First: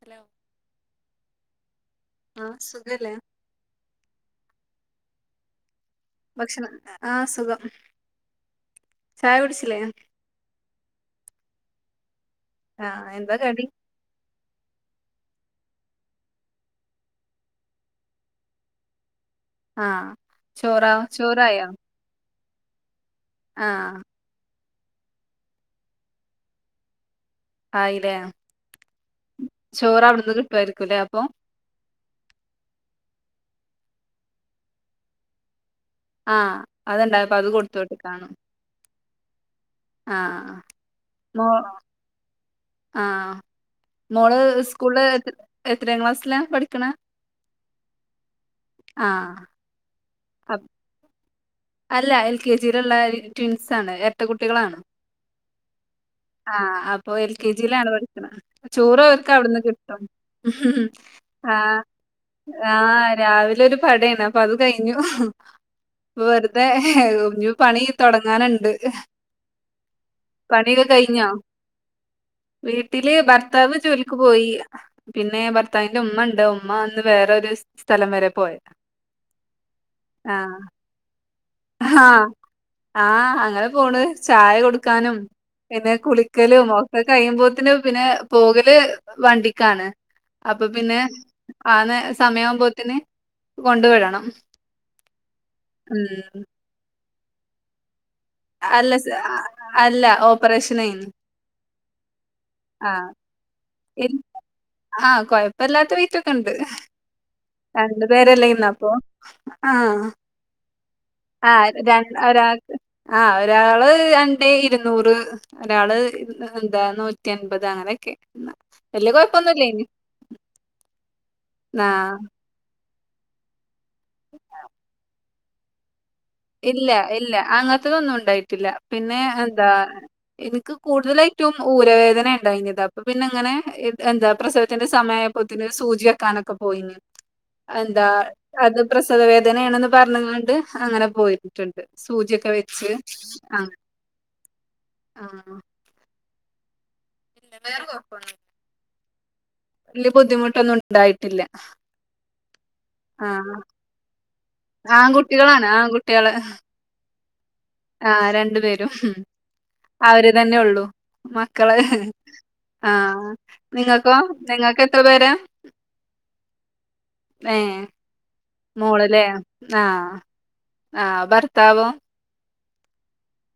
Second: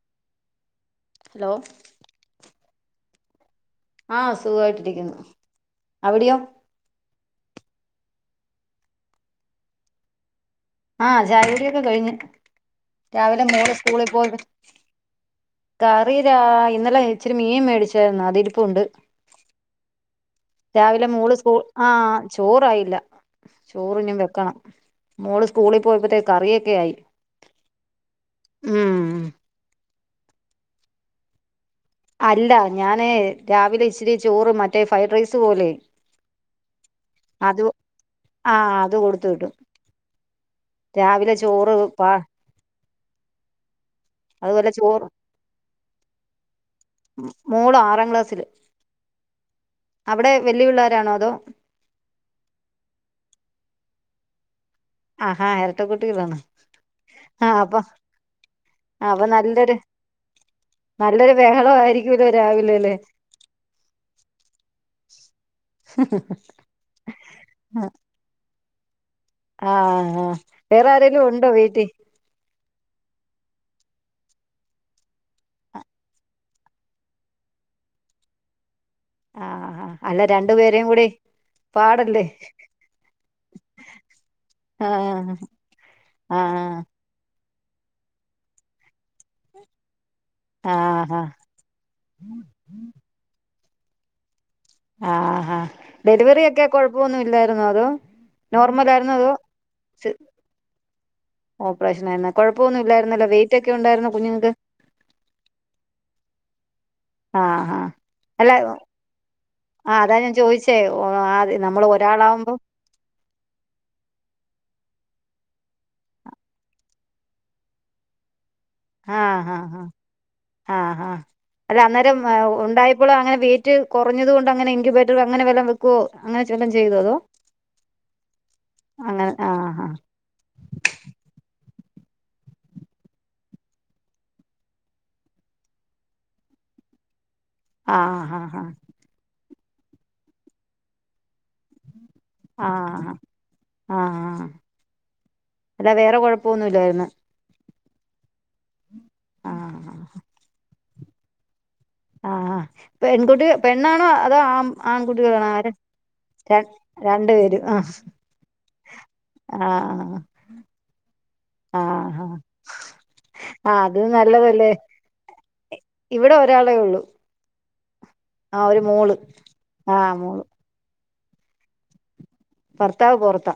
Hello hello ആഹ് സുഖല്ലേ ആഹ് സുഖായിട്ടിരിക്കുന്നു ഭക്ഷണം ആഹ് സുഖം ചായ കുടിച്ചിലേ ആഹ് ചായുടിയൊക്കെ കഴിഞ്ഞ് ആഹ് എന്താ രാവിലെ കടി മോള് സ്കൂളി പോയ് കറീ രാ ഇന്നലെ ഇച്ചിരി മീൻ മേടിച്ചായിരുന്നു അതിരിപ്പുണ്ട് ആഹ് ചോറാ രാവിലെ മോള് സ്കൂൾ ചോറായോ ആഹ് ചോറായില്ല ചോറ് ആഹ് ഇഞ്ഞും വെക്കണം മോള് സ്കൂളി പോയപ്പത്തേക്ക് കറിയൊക്കെ ആയി ആയിലേ ഉം ചോറ് അവിട്ന്ന് കിട്ടായിരിക്കുലേ അപ്പം അല്ല ഞാന് രാവിലെ ഇച്ചിരി ചോറും മറ്റേ ഫ്രൈഡ്റൈസ് പോലെ ആഹ് അത്ണ്ടായപ്പം അത് കൊടുത്ത് വിട്ട്ക്കാണും ആഹ് അത് കൊടുത്ത് വിട്ടു രാവിലെ മോ ചോറ് പ ആഹ് മോള് അതുപോലെ സ്കൂളില് ചോറ് എത്ര എത്രാം ക്ലാസ്സിലാ പഠിക്ക്ണ മോള് ആറാം ക്ലാസ്സില് ആഹ് അവിടെ വല്ല്യ പിള്ളാരാണോ അതോ അല്ല എൽ കെ ജിയില്ള്ള ട്വിൻസാണ് ഇരട്ട കുട്ടികളാണ് ആഹാ ഇരട്ടക്കുട്ടികളാണ് ആഹ് അപ്പം ആഹ് അപ്പൊ എൽകെജിലാണ് പഠിക്ക്ണെ ചോറ് അപ്പൊ ഓല്ക്ക് അവിട്ന്ന് കി നല്ലൊരു ട്ടും നല്ലൊരു ആഹ് ബഹളമായിരിക്കൂല്ലോ രാവിലെല്ലേ ആഹ് രാവിലെ ഒരു പടേണ് അപ്പതു കഴിഞ്ഞു [unintelligible] അതെ ഇഞ്ഞ് പണി ആഹ് തൊടങ്ങാനുണ്ട് ആഹ് പണിയൊക്കെ വേറെ ആരെലും കഴിഞ്ഞോ ഉണ്ടോ വീട്ടി വീട്ടില് ഭർത്താവ് ജോലിക്ക് പോയീ പിന്നെ ഭർത്താവിന്റെ ഉമ്മണ്ട് ഉമ്മ ഇന്ന് വേറൊരു സ്ഥലം വരെ പോയതാ ആഹ് അല്ല രണ്ടുപേരേം കൂടി പാടല്ലേ ആഹ് ആഹ് അങ്ങനെ പോണ് ചായ കൊടുക്കാനും ആഹ് പിന്നെ കുളിക്കലും ഒ ആഹ് ക്കെ കഴിയുമ്പോത്തിന് പിന്നെ പോകല് വണ്ടിക്കാണ് അപ്പ പിന്നെ ആഹ് ആന്നേ സമയവുമ്പോത്തിന് കൊണ്ട് വിടണം ആഹ് ഹാ ഉം ഡെലിവറി ഒക്കെ കൊഴപ്പൊന്നും ഇല്ലായിരുന്നോ അതോ നോർമൽ അല്ല സ് ആയിരുന്നോ അതോ അല്ല ഓപ്പറേഷനേന്നു ഓപ്പറേഷനായിരുന്നോ കൊഴപ്പൊന്നും ഇല്ലായിരുന്നല്ലോ വെയിറ്റൊക്കെ ഉണ്ടായിരുന്നോ ആഹ് കുഞ്ഞുങ്ങക്ക് ആഹ് കൊഴപ്പല്ലാത്ത വയ്റ്റൊക്കെണ്ട് ആഹ് ആഹ് രണ്ടു അല്ല പേരല്ലേന്നൊ അപ്പൊ ആഹ് അതാ ഞാൻ ചോദിച്ചേ ആഹ് നമ്മള് രൺ ഒരാളാവുമ്പോ ഒരാക്ക് ആഹ് ഒരാള് രണ്ടേഇരുന്നൂറ് ഒരാള് ഇ എന്താ നൂറ്റി അൻപത് അങ്ങനെയൊക്കെ വല്ല്യ ആഹ് ആഹ് കൊഴപ്പൊന്നുല്ലേനി ആഹ് ആഹ് ആഹ് അല്ല ആഹ് അന്നേരം ഉണ്ടായ പ്പളും അങ്ങനെ വെയിറ്റ് കൊറഞ്ഞത് കൊണ്ട് അങ്ങനെ ഇൻകുബേറ്റർ അങ്ങനെ വെല്ലോം വെ ക്കും അങ്ങനെ ചെ ഇല്ല ഇല്ല അങ്ങൻത്തതൊന്നും ഉണ്ടായിട്ടില്ല പിന്നെ അങ്ങനെ എന്താ ആഹ് ഇൻക്ക് കൂടുതലായിറ്റും ഊരവേദനേണ്ടായിനത് അപ്പൊ പിന്നെ ഇങ്ങനെ എന്താ പ്രസവത്തിന്റെ സമയായ പ്പോത്തിന് സൂജി വെക്കാനൊക്കെ പോയിനി എന്താ ആഹ് ആഹ് അത് പ്രസവ വേദനാണെന്ന് പറഞ്ഞ്ക്കാണ്ട് അങ്ങനെ പോയിട്ട് ണ്ട് സൂജിയൊക്കെ വെച്ച് ആഹ് ആഹ് ആഹ് ആഹ് ആഹ് അല്ല വേറെ കുഴപ്പോന്നും ഇല്ലായിരുന്നു വേറെ കൊയ ആഹ് വല്ല്യ ബുദ്ധിമുട്ടൊന്നും ഇണ്ടായിട്ടില്ല ആഹ് ആഹ് പെൺകുട്ടി പെണ്ണാണോ അതോ ആഹ് ആൺകുട്ടികളാണോ ആൺകുട്ടികളാണ് ആരാ ആൺകുട്ടികള് രണ്ട് പേരും ആഹ് ആഹ് രണ്ടു പേരും ആഹ് അവര് തന്നെ ഒള്ളു മക്കള് ആഹ് ആഹ് ആഹ് അത് നിങ്ങക്കോ നിങ്ങക്ക് എത്ര പേരാ ഇവടെ ഒരാളേ ഒള്ളൂ ഏഹ് മോള് ലേ ആഹ് ആഹ് ഭർത്താവോ ഭർത്താവ് പൊർത്താ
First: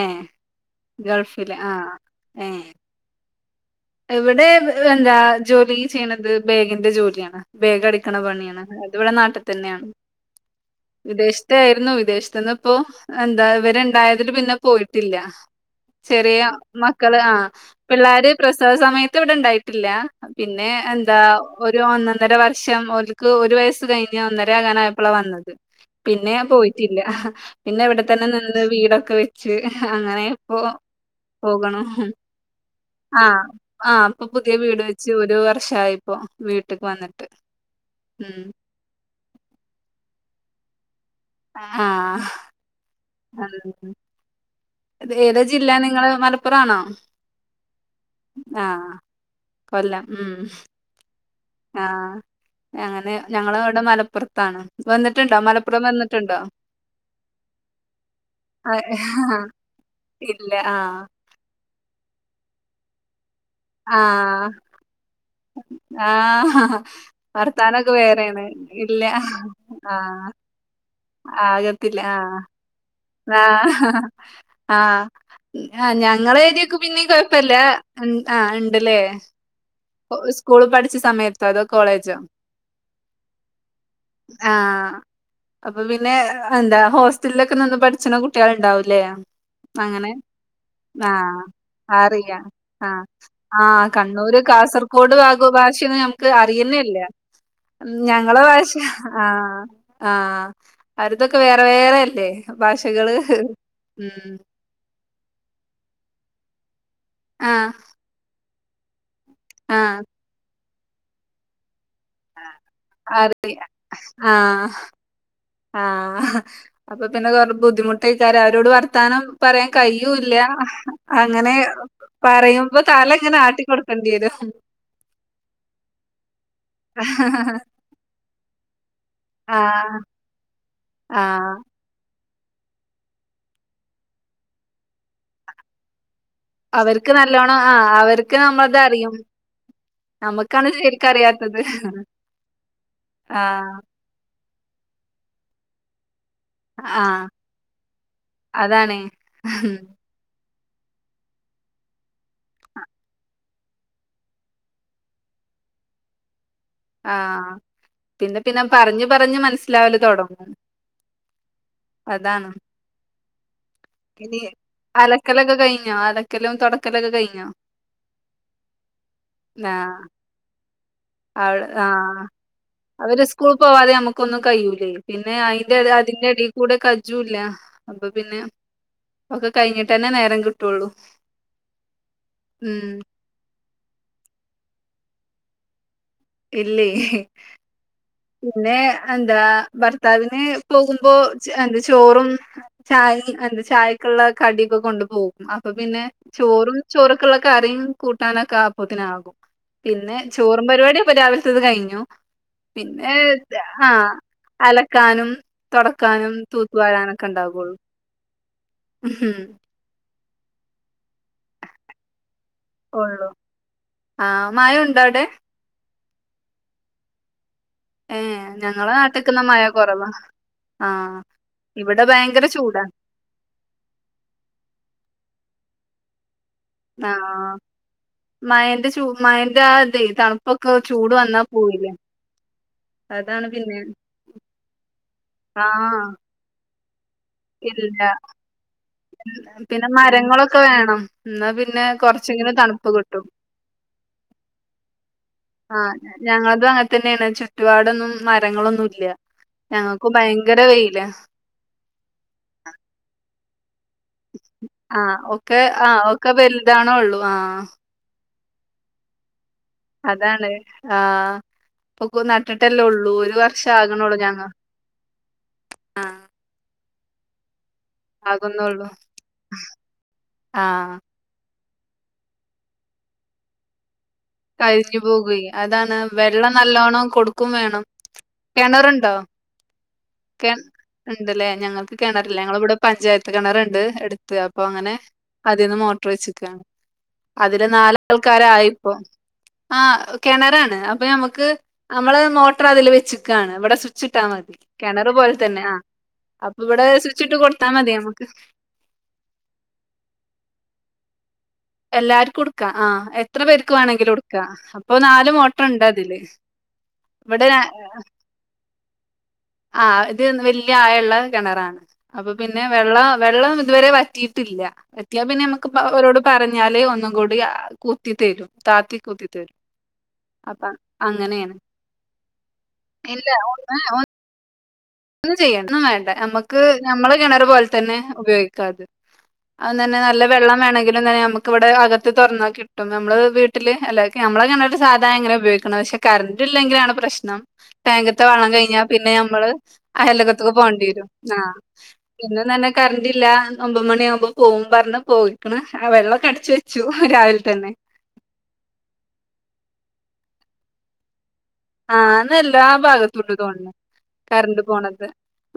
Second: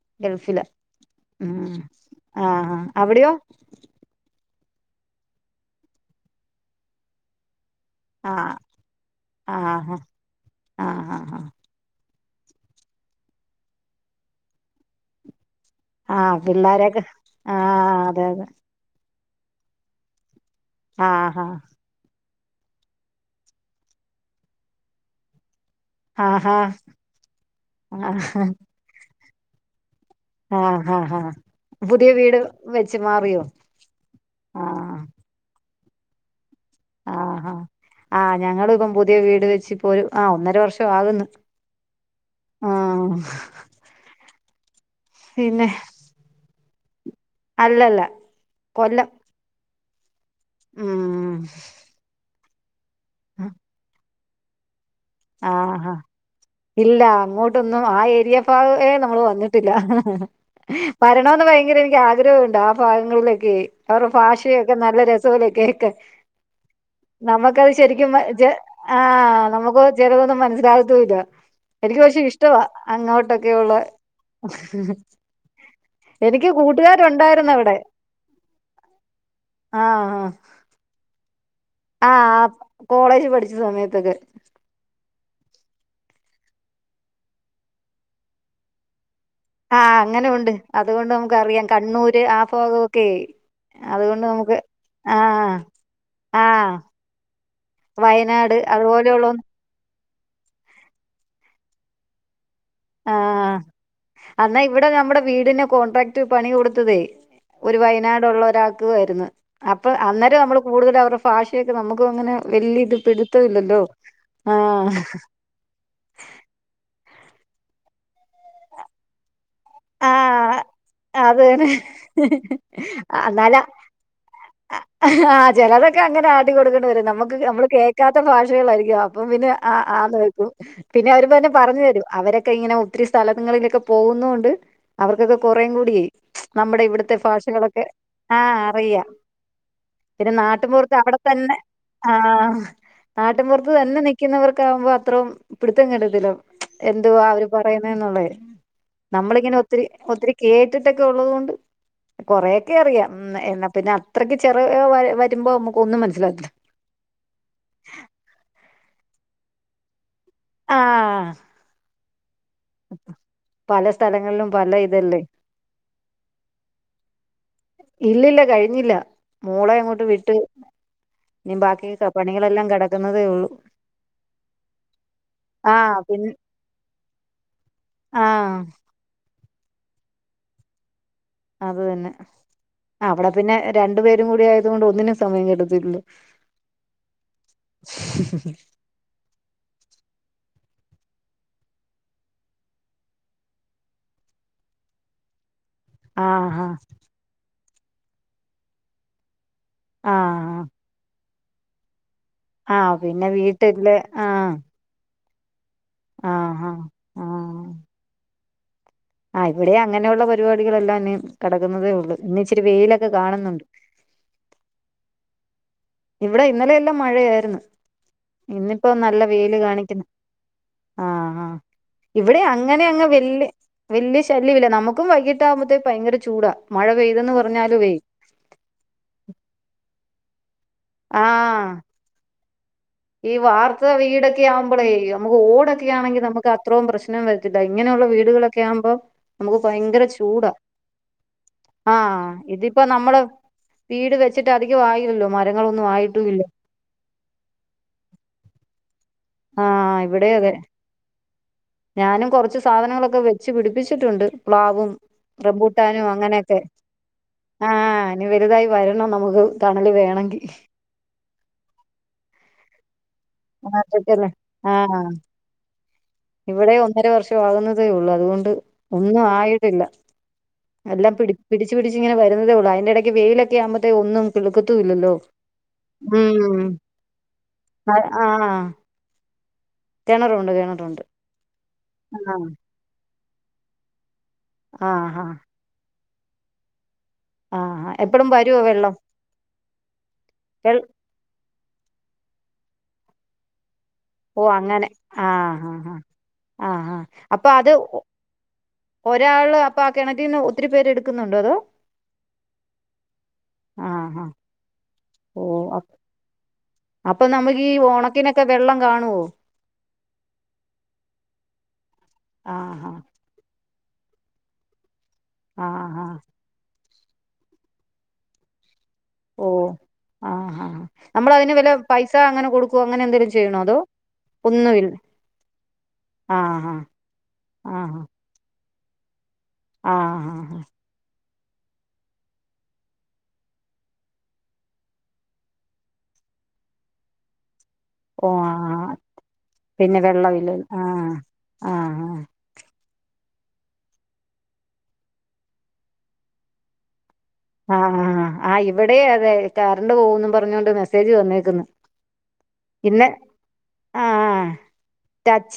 ഏഹ് ഗൾഫിലാ ഗൾഫില് മ് ആഹ് ഏഹ് ആഹ് അവിടയോ ഇവിടെ എന്താ ജോലി ചെയ്യ്ണത് ബേഗിന്റെ ജോലിയാണ് ബേഗ് അടി ക്ണ ആഹ് പണിയാണ് അത് ഇവടെ നാട്ടിതന്നെയാണ് ആഹ് ആഹ് ആഹ് വിദേശത്തായിരുന്നു വിദേശത്തന്ന് ഇപ്പൊ എന്താ ഇവര് ഇണ്ടായതില് പിന്നെ പോയിട്ടില്ല ആഹ് ആഹ് ചെറിയ പിള്ളോരൊക്കെ മക്കള് ആഹാ ആഹ് അതെ പിള്ളാര് അതെ [unintelligible] സമയത്ത് ഇവടെ ഇണ്ടായിട്ടില്ല പിന്നെ എന്താ ആഹ് ആഹ് ഒരു ഒന്നൊന്നര വർഷം ക്ക് ഒരു വയസ്സ് കഴിഞ്ഞ് ഒന്നര ആകാനയപ്പളാ വന്നത് പിന്നെ ആഹാ പോയിട്റ്റില്ല പിന്നെ എവടെത്തന്നെ ആഹ് നിന്ന് വീടൊക്കെ വെച്ച് അങ്ങനെ ഓ ആഹ് ആഹ് ആഹ് പോകണം പുതിയ വീട് വെച്ച ആഹ് ആഹ് ഇപ്പൊ പുതിയ വീട് വെച്ച് ഒരു വർഷയിപ്പോ വീട്ട്ക്ക് വന്ന് ആഹാ ആഹ് ഞങ്ങൾ ഇപ്പം പുതിയ വീട് വെച്ച് ഇപ്പൊ ഒരു ആ ഒന്നര വർഷം ആകുന്നു ആഹ് ആഹ് ഉം ഏതാ പിന്നെ ജില്ല നിങ്ങള് മല പ്പറാണോ അല്ലല്ല ആഹ് കൊല്ലം കൊല്ലം ഉം ഉം ആഹ് അങ്ങനെ ഞങ്ങള് ഇവിടെ മലപ്പുറത്താണ് വന്ന് ട്ട്ണ്ടൊ ആഹ് മലപ്പുറം ആഹ് വന്നിട്ടുണ്ടോ ഇല്ല അങ്ങോട്ടൊന്നും ആ ഏരിയ ആ, ഭാഗേ നമ്മള് വന്നിട്ടില്ല ഇല്ല ആഹ് വര കാണണോന്ന് ഭയങ്കര എനിക്ക് ആഗ്രഹമുണ്ട് ആഹ് ഭാങ്ങളിലൊക്കെ അവരുടെ ആഹ് ഭാഷയൊക്കെ നല്ല രസഅല്ലെ കേ ക്ക്‌ ആഹ് നമുക്കത് വർത്താനൊക്കെ ശരിക്കും വേറേണ്. ഇല്ല ആഹ നമുക്ക് മനസിലാകത്തു ല്ല ആകത്തുല്ല ആഹ് അങ്ങോട്ടൊക്കെയുള്ള ആഹ ആഹ് ആഹ് ഞങ്ങള എനിക്ക് ഏരിയൊക്കെ പിന്നിം കൊഴപ്പല്ല കൂട്ടുകാരുണ്ടായിരുന്നു അവിടെ ആ ഉണ്ട് ല്ലേ സ്കൂൾ പഠിച്ച സമയത്തൊ അതോ കോളേജ് ആ കോളേജ് പഠിച്ച സമയത്തൊക്കെ ആഹ് അപ്പൊ പിന്നെ എന്താ ഹോസ്റ്റലിലൊക്കെ നിന്ന് പഠിച്ച്ണ കുട്ടികൾ ഉണ്ടാവൂലേ ആഹ് അങ്ങനെ ഉണ്ട് അതുകൊണ്ട് ആഹ് നമുക്കറിയാം കണ്ണൂര് അറിയാ ആ ആഹ് ഭാഗമൊക്കെ ആഹ് അതുകൊണ്ട് കണ്ണൂര് നമുക്ക് കാസ കാസർകോട് ഭാഗോ ആഹ് ഭാഷ ഒന്നും നമുക്ക് ആഹ് അറിയുന്നേല്ല ഞങ്ങള വയനാട് ഭാഷ ആ അതുപോലെയുള്ള ആ ആഹ് അവരുതൊക്കെ വേറെ വേറെയല്ലേ ഭാഷക ആഹ് എന്നാ ഇവിടെ നമ്മുടെ വീടിനു കോൺട്രാക്ട് പണി കൊടുത്തതെ ആഹ് ഒരു വയനാട് ഉള്ള ഒരാക്ക് ആയിരുന്നു അപ്പൊ ആഹ് അന്നേ രം നമ്മൾ കൂടുതല് അവരുടെ ഫോ ഭാഷയൊക്കെ നമുക്ക് അങ്ങനെ വലിയ ഇത് പിടുത്തമില്ലല്ലോ ആഹ് ആഹ് അപ്പൊ പിന്നെ കൊറെ ബുദ്ധിമുട്ടെയ്ക്കാരം അവരോട് വർത്താനം പറയാൻ കയുല്ല ആഹ് അത് അങ്ങനെ തന്നെ പറയുമ്പോ തലങ്ങനെ ആട്ടിക്കൊടുക്കേണ്ടി വരും ആഹ് ചെലതൊക്കെ അങ്ങനെ ആട്ടി കൊടുക്കേണ്ടി വരും നമുക്ക് നമ്മള് കേക്കാത്ത ഭാഷകളായിരിക്കും അപ്പ പിന്നെ ആഹ് ആന്ന് വെയിക്കും പിന്നെ അവരു തന്നെ ആഹ് പറഞ്ഞു തരും അവരൊക്കെ ഇങ്ങനെ ഒത്തിരി സ്ഥലങ്ങളിലൊക്കെ പോകുന്ന കൊണ്ട് അവർക്കൊക്കെ കുറേ കൂടി ടി നമ്മുടെ അവർക്ക് ഇവിടത്തെ നല്ലോണം ഭാഷകളൊക്കെ ആഹ് അവർക്ക് ആഹ് നമ്മളത് അറിയാം അറിയും പിന്നെ നമുക്കാണ് നാട്ടിപുറത്ത് അവിടെത്തന്നെ ശരിക്കറിയാത്തത് ആ നാട്ടിപുറത്ത് ആഹ് തന്നെ നി ക്കുന്നവർക്ക്‌ ആവുമ്പോൾ അത്രോം പിടുത്തം കിട്ടത്തില്ല എന്തുവാ ആഹ് അവര് പറയുന്ന എന്നുള്ളെ അതാണ് നമ്മളിങ്ങനെ ഉം ഒത്തിരി ഒത്തിരി കേ ട്ടിട്ടൊക്കെ ഉള്ളതുകൊണ്ട് കൊറേക്കെ അറിയാം എന്നാ പിന്നെ അത്രയ്ക്ക് ചെറിയ വരുമ്പൊ നമ്മുക്ക് ഒന്നും മനസ്സിലാവത്തില്ല ആഹ് പിന്നെ പിന്നെ പറഞ്ഞു പറഞ്ഞ് മനസ്സിലാവല്തൊടങ്ങും ആഹ് അതാണ് പല സ്ഥലങ്ങളിലും പല ഇതല്ലേ ലൊക്കെ കഴി ഞ്ഞാ അലക്കലും തൊ ടക്കലൊക്കെ കഴിഞ്ഞൊ ഇല്ലില്ല കഴിഞ്ഞില്ല മോളെ ആഹ് അങ്ങോട്ട് വിട്ട് ഇനി ബാക്കി ആഹ് പണികളെല്ലാം കെടക്കുന്നതേ അവര് ഉള്ളൂ സ്കൂൾ പോവാതെ നമുക്കൊന്നും കഴിയൂലേ പിന്നെ അയിന്റെ ആഹ് പിൻ അതിന്റെടെ കൂടെ കജ്ജും ഇല്ല അപ്പൊ പിന്നെ ആഹ് ഒക്കെ കഴിഞ്ഞിട്ട്ന്നെ നേരം കിട്ടൊള്ളൂ അത് തന്നെ അവിടെ പിന്നെ രണ്ടു പേരും കൂടി ആയതു കൊണ്ട് ഒന്നിനും സമയം കിട്ടത്തില്ല ല്ലോ ഇല്ലേ പിന്നെ എന്താ ഭർത്താവിന് പോകുമ്പൊ എന്താ ചോറും ചായ എന്താ ചായക്കുള്ള കടിക്കെ കൊണ്ടു പോകും അപ്പൊ പിന്നെ ആഹ് ചോറും ആഹ് ചോറൊക്കെള്ള കറിയും കൂട്ടാനൊക്കെ അപ്പോത്തിനാകും പിന്നെ ആഹ് ചോറും പരിപാടിയപ്പൊ രാവിലത്തേത് കഴിഞ്ഞു ആഹ് പിന്നെ ആ വീട്ടില് ആഹ് അലക്കാനും തൊടക്കാനും ആഹ് തൂത്തു ആഹ് വാരാനൊക്കെ ഉണ്ടാവുള്ളു ആ ഇവിടേം അങ്ങനെള്ള പരിപാടികളെല്ലാം ഇനി കിടക്കുന്നതേ ഉള്ളൂ ഇന്ന് ഇച്ചിരി വെയിലൊക്കെ കാണുന്നുണ്ട് ആ മഴഉണ്ടോ അവിടെ ഇവിടെ ഇന്നലെല്ലാം മഴയാര്ന്ന് ഏഹ് ഇന്നിപ്പൊ ഞങ്ങളെ നല്ല നാട്ടിക്ക്ന്നാ വെയില് മഴ കാണിക്കുന്ന് കൊറവാ ആ ആഹ് ആ ഇവിടെ ഭയങ്കര ചൂടാ അങ്ങനെ അങ്ങ് വെല്യ വെല്യ ശല്യമില്ല നമുക്കും വൈകിട്ടാകുമ്പോത്തേക്കും ഭയങ്കര ചൂടാ മഴ പെയ്തെന്ന് ആഹ് പറഞ്ഞാലുവേ മഴെന്റെ ചൂട് മഴെന്റെ ആ ഇതേ തണു പ്പൊക്കെ ചൂട് വന്നാ ആഹ് പോയില്ലേ ഈ അതാണ് പിന്നെ വാർത്ത വീടൊക്കെയാവുമ്പൊ ളേ നമുക്ക് ഓടൊക്കെ ആഹ് ആണെങ്കി നമുക്ക് അത്രോം പ്രശ്നം വര ത്തില്ല ഇല്ല ഇങ്ങനെയുള്ള വീടുകളൊക്കെ ആകുമ്പോ നമുക്ക് പിന്നെ ഭയങ്കര ചൂടാ മരങ്ങളൊക്കെ വേണം എന്നാ പിന്നെ ആ കൊറച്ചെങ്കിലും ഇതിപ്പോ തണുപ്പ് നമ്മള് കിട്ടും വീട് വെച്ചിട്ട് അധികം ആയില്ലല്ലോ മാറ്റ ആ ഞങ്ങളതും അ- ങ്ങനെ തന്നെയാണ് ചുറ്റുപാടൊന്നും മരങ്ങളൊന്നുല്ല ആഹ് ഞങ്ങക്കും ഇവിടെ അതെ ഭയങ്കര വെയിലാ ഞാനും കൊറച്ച് സാധനങ്ങളൊക്കെ വെ ച്ച് പിടിപ്പിച്ചിട്ടുണ്ട് പ്ലാവും ആഹ് ഒക്കെ ആഹ് റംബൂട്ടാനും ഒക്കെ അങ്ങനെയൊക്കെ വലുതാണൊള്ളൂ ആഹ് ആ ഇനി വലുതായി വരണം നമുക്ക് തണല് വേണെങ്കി അതാണ് ആ പക്ക് നട്ടിട്ടല്ലേ ഉള്ളൂ ഒരു വർഷം ആകണൊള്ളൂ നട്ടുവെച്ചെല്ലേ ഞങ്ങ ആഹ് ആ ഇവിടേം ഒന്നര വർഷം ആകുന്നതേ ഉള്ളൂ അതുകൊണ്ട് ആകുന്നൊള്ളൂ. ഒന്നും ആയിട്ടില്ല ആഹ് എല്ലാം പിടി പിടിച്ച് പിടിച്ച് ഇങ്ങനെ വരുന്നതേ ള്ളൂ അയിന്റെടയ്ക്ക് വെയിലൊക്കെ ആകുമ്പത്തേക്കും ഒന്നും കഴിഞ്ഞു തിളിർക്കത്തൂല്ലല്ലോ പോകുവേ അതാണ് വെള്ളം മ്മ് നല്ലോണം കൊടുക്കും വേണം. ആ കെണറുണ്ടോ? കെണറൊണ്ട് കെണറൊണ്ട് ണ്ട്ല്ലേ ഞങ്ങക്ക് കെണറില്ല ഞങ്ങളി വിടെ പഞ്ചായത്ത് കിണറ്ണ്ട് അടുത്ത് അപ്പ അങ്ങനെ ആഹ് ആഹ് അ തിന്ന് മോട്ടർ വച്ചക്കാണ് അതില് ആഹ് എപ്പഴും വരുവോ നാലാൾക്കാരായി ഇപ്പൊ വെള്ളം ആ കിണറാണ് വെൾ അപ്പൊ നമുക്ക് നമ്മള് മോട്ടറ് അതില് വെച്ച്ക്കാണ് ഇവിടെ സ്വി ച്ചിട്ടാ ഓ മതി അങ്ങനെ കിണറ് പോലെത്തന്നെ ആഹ് ആ ആഹ് ആഹ് അപ്പൊ ഇവിടെ ആഹ് ആഹ് സ്വിച്ചിട്ട് അപ്പൊ കൊടുത്താ അത് മതി നമ്മക്ക് ഒരാള് അപ്പൊ ആഹ് കെണറ്റിന്ന് ഒത്തിരി പേര് എടുക്കുന്നുണ്ടോ അതോ എല്ലാർക്കും എടുക്കാ, ആഹ് എത്ര പേർക്ക് ആഹ് വേണെങ്കിലും ആഹ് എടുക്കാ, അപ്പൊ നാല് ഓ മോട്ടറിണ്ട് അപ്- അതില്. അപ്പൊ ഇവിടെ നമുക്കീ ഒണക്കിനൊക്കെ വെള്ളം കാണോ? ആഹ് ഇത് വല്യ ആഴിള്ള കിണറാണ് അപ്പൊ പിന്നെ ആഹ് വെള്ളം വെള്ളം ഇതുവരെ വറ്റിയിട്ടില്ല വറ്റിയാ പിന്നെ നമുക്ക് ആഹ് ആഹ് ആഹ് ഓരോട് പറഞ്ഞാല് ഒന്നും കൂടി കുത്തി തെരും താത്തി കുത്തി തെരും. ആഹാ നമ്മളതിന് വെല്ല പൈസ അങ്ങനെ കൊടുക്കോ, അങ്ങനെ ഇല്ല എന്തെലും ചെയ്യണോ അതോ ഒന്നുവില്ല ഒന്നും ചെയ്യണ്ടാ ഒന്നും വേണ്ട നമുക്ക് ഞമ്മളെ കിണറ് പോലെ തന്നെ ആഹ് ഉപയോഗിക്കാത് അതും ആഹ് തന്നെ നല്ല ആഹ് വെള്ളം ആഹ് വേണെങ്കിലും തന്നെ നമുക്കിവിടെ അകത്ത് തൊറന്നാ കി കിട്ടും, നമ്മള് വീട്ടില് അല്ല നമ്മളെ കെണറില് സാധാ എങ്ങനെ ഉപയോഗിക്കണ പക്ഷെ കറന്റ് ഇല്ലെങ്കിലാണ് പ്രശ്നം. ടാങ്കിത്തെ ഓ വെള്ളം കയിഞ്ഞാ ആഹ് പിന്നെ, ഞമ്മള് പിന്നെ വെള്ളമില്ല അയലൊക്കത്തക്ക് പോണ്ടി വെരും ആഹ് [unintelligible] പിന്നെ തന്നെ കറണ്ടില്ല, ഒമ്പത് മണി ആവുമ്പോ പോവുമ്പറഞ്ഞ് പോയിക്ക്ണ് ആഹ് വെള്ളൊക്കെ അടിച്ച് വെച്ചു രാവിലെത്ത ആഹ് ഇവിടേം അതെ കറണ്ട് പോവുന്ന് പറഞ്ഞൊണ്ട് മെസ്സേജ് വന്നേക്കന്ന്. ആഹ് അതെല്ലാ ഭാഗത്തുണ്ട്‌ തോന്ന്ണ്. ആഹ് കറണ്ട് പോണത്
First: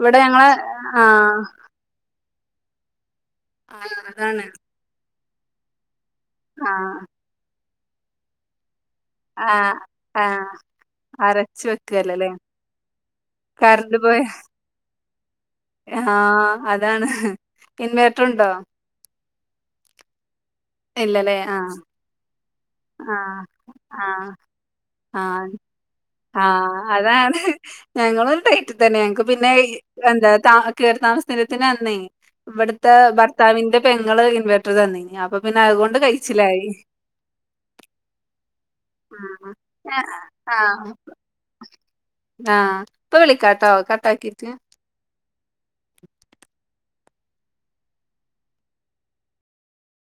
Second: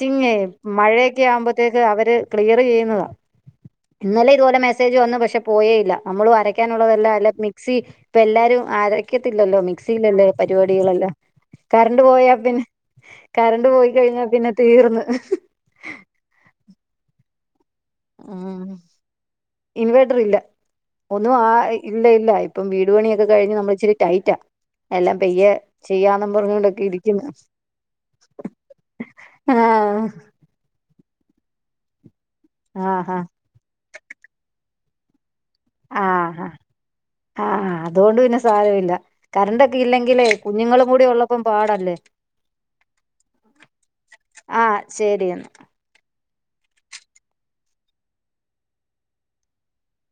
ഇവടെ ഞങ്ങള് മഴയൊക്കെ ആഹ് [unintelligible] അവര് ക്ലിയറ് ചെയ്യുന്നതാ, ആഹ് ഇന്നലെ അതാണ് ഇതുപോലെ മെസ്സേജ് വന്ന് പക്ഷെ പോയേ ഇല്ല നമ്മള് അര ആഹ് അരക്കാനുള്ളതല്ലാ എല്ലാ മിക്സി ഇപ്പ എല്ലാരും അരയ് ത്തില്ലല്ലോ ആഹ് മിക്സിയിലല്ലേ ആഹ് പരിപാടികളെല്ലാം, അരച്ച് കറണ്ട് വെക്കല്ലല്ലേ പോയാ പിന്നെ കറണ്ട് പോയി കഴിഞ്ഞാ പിന്നെ തീർന്ന് ആഹ് അതാണ് ഇൻവേട്ട്റുണ്ടോ? ഇൻവേട്ടർ ഇല്ല ഒന്നു ഇല്ലല്ലേ? വാ ആ. ഇല്ല ഇല്ല ഇപ്പം വീട് ആ. പണിയൊക്കെ കഴിഞ്ഞ് നമ്മള് ഇച്ചിരി ആ. ടൈറ്റാ എല്ലാം ആ. പയ്യെ ചെയ്യാന്ന് ആ. പറഞ്ഞു കൊണ്ടൊക്കെ ഇരിക്കുന്ന്. അതാണ്. ഞങ്ങളും ടൈറ്റിൽ തന്നെ ഞങ്ങക്ക് പിന്നെ എന്താ [unintelligible] കേറിതാമസരത്തിനന്നേ ഇവിടത്തെ ആഹാ ഭർത്താവിന്റെ പെങ്ങള് ഇൻവേർട്ടറ് തന്നേനി അപ്പൊ പിന്നെ അതുകൊണ്ട് ആഹാ കഴിച്ചിലായി ആഹ് അതുകൊണ്ട് പിന്നെ സാരം ഇല്ല ഉം. കറണ്ട് ഒക്കെ ആ. ഇല്ലെങ്കിലേ കുഞ്ഞുങ്ങളൂടി ഉള്ളപ്പം പാടല്ലേ? ആഹ് ഇപ്പൊ വിളിക്കാട്ടോ കട്ടാക്കീട്ട്. ആഹ് ശരി എന്നാ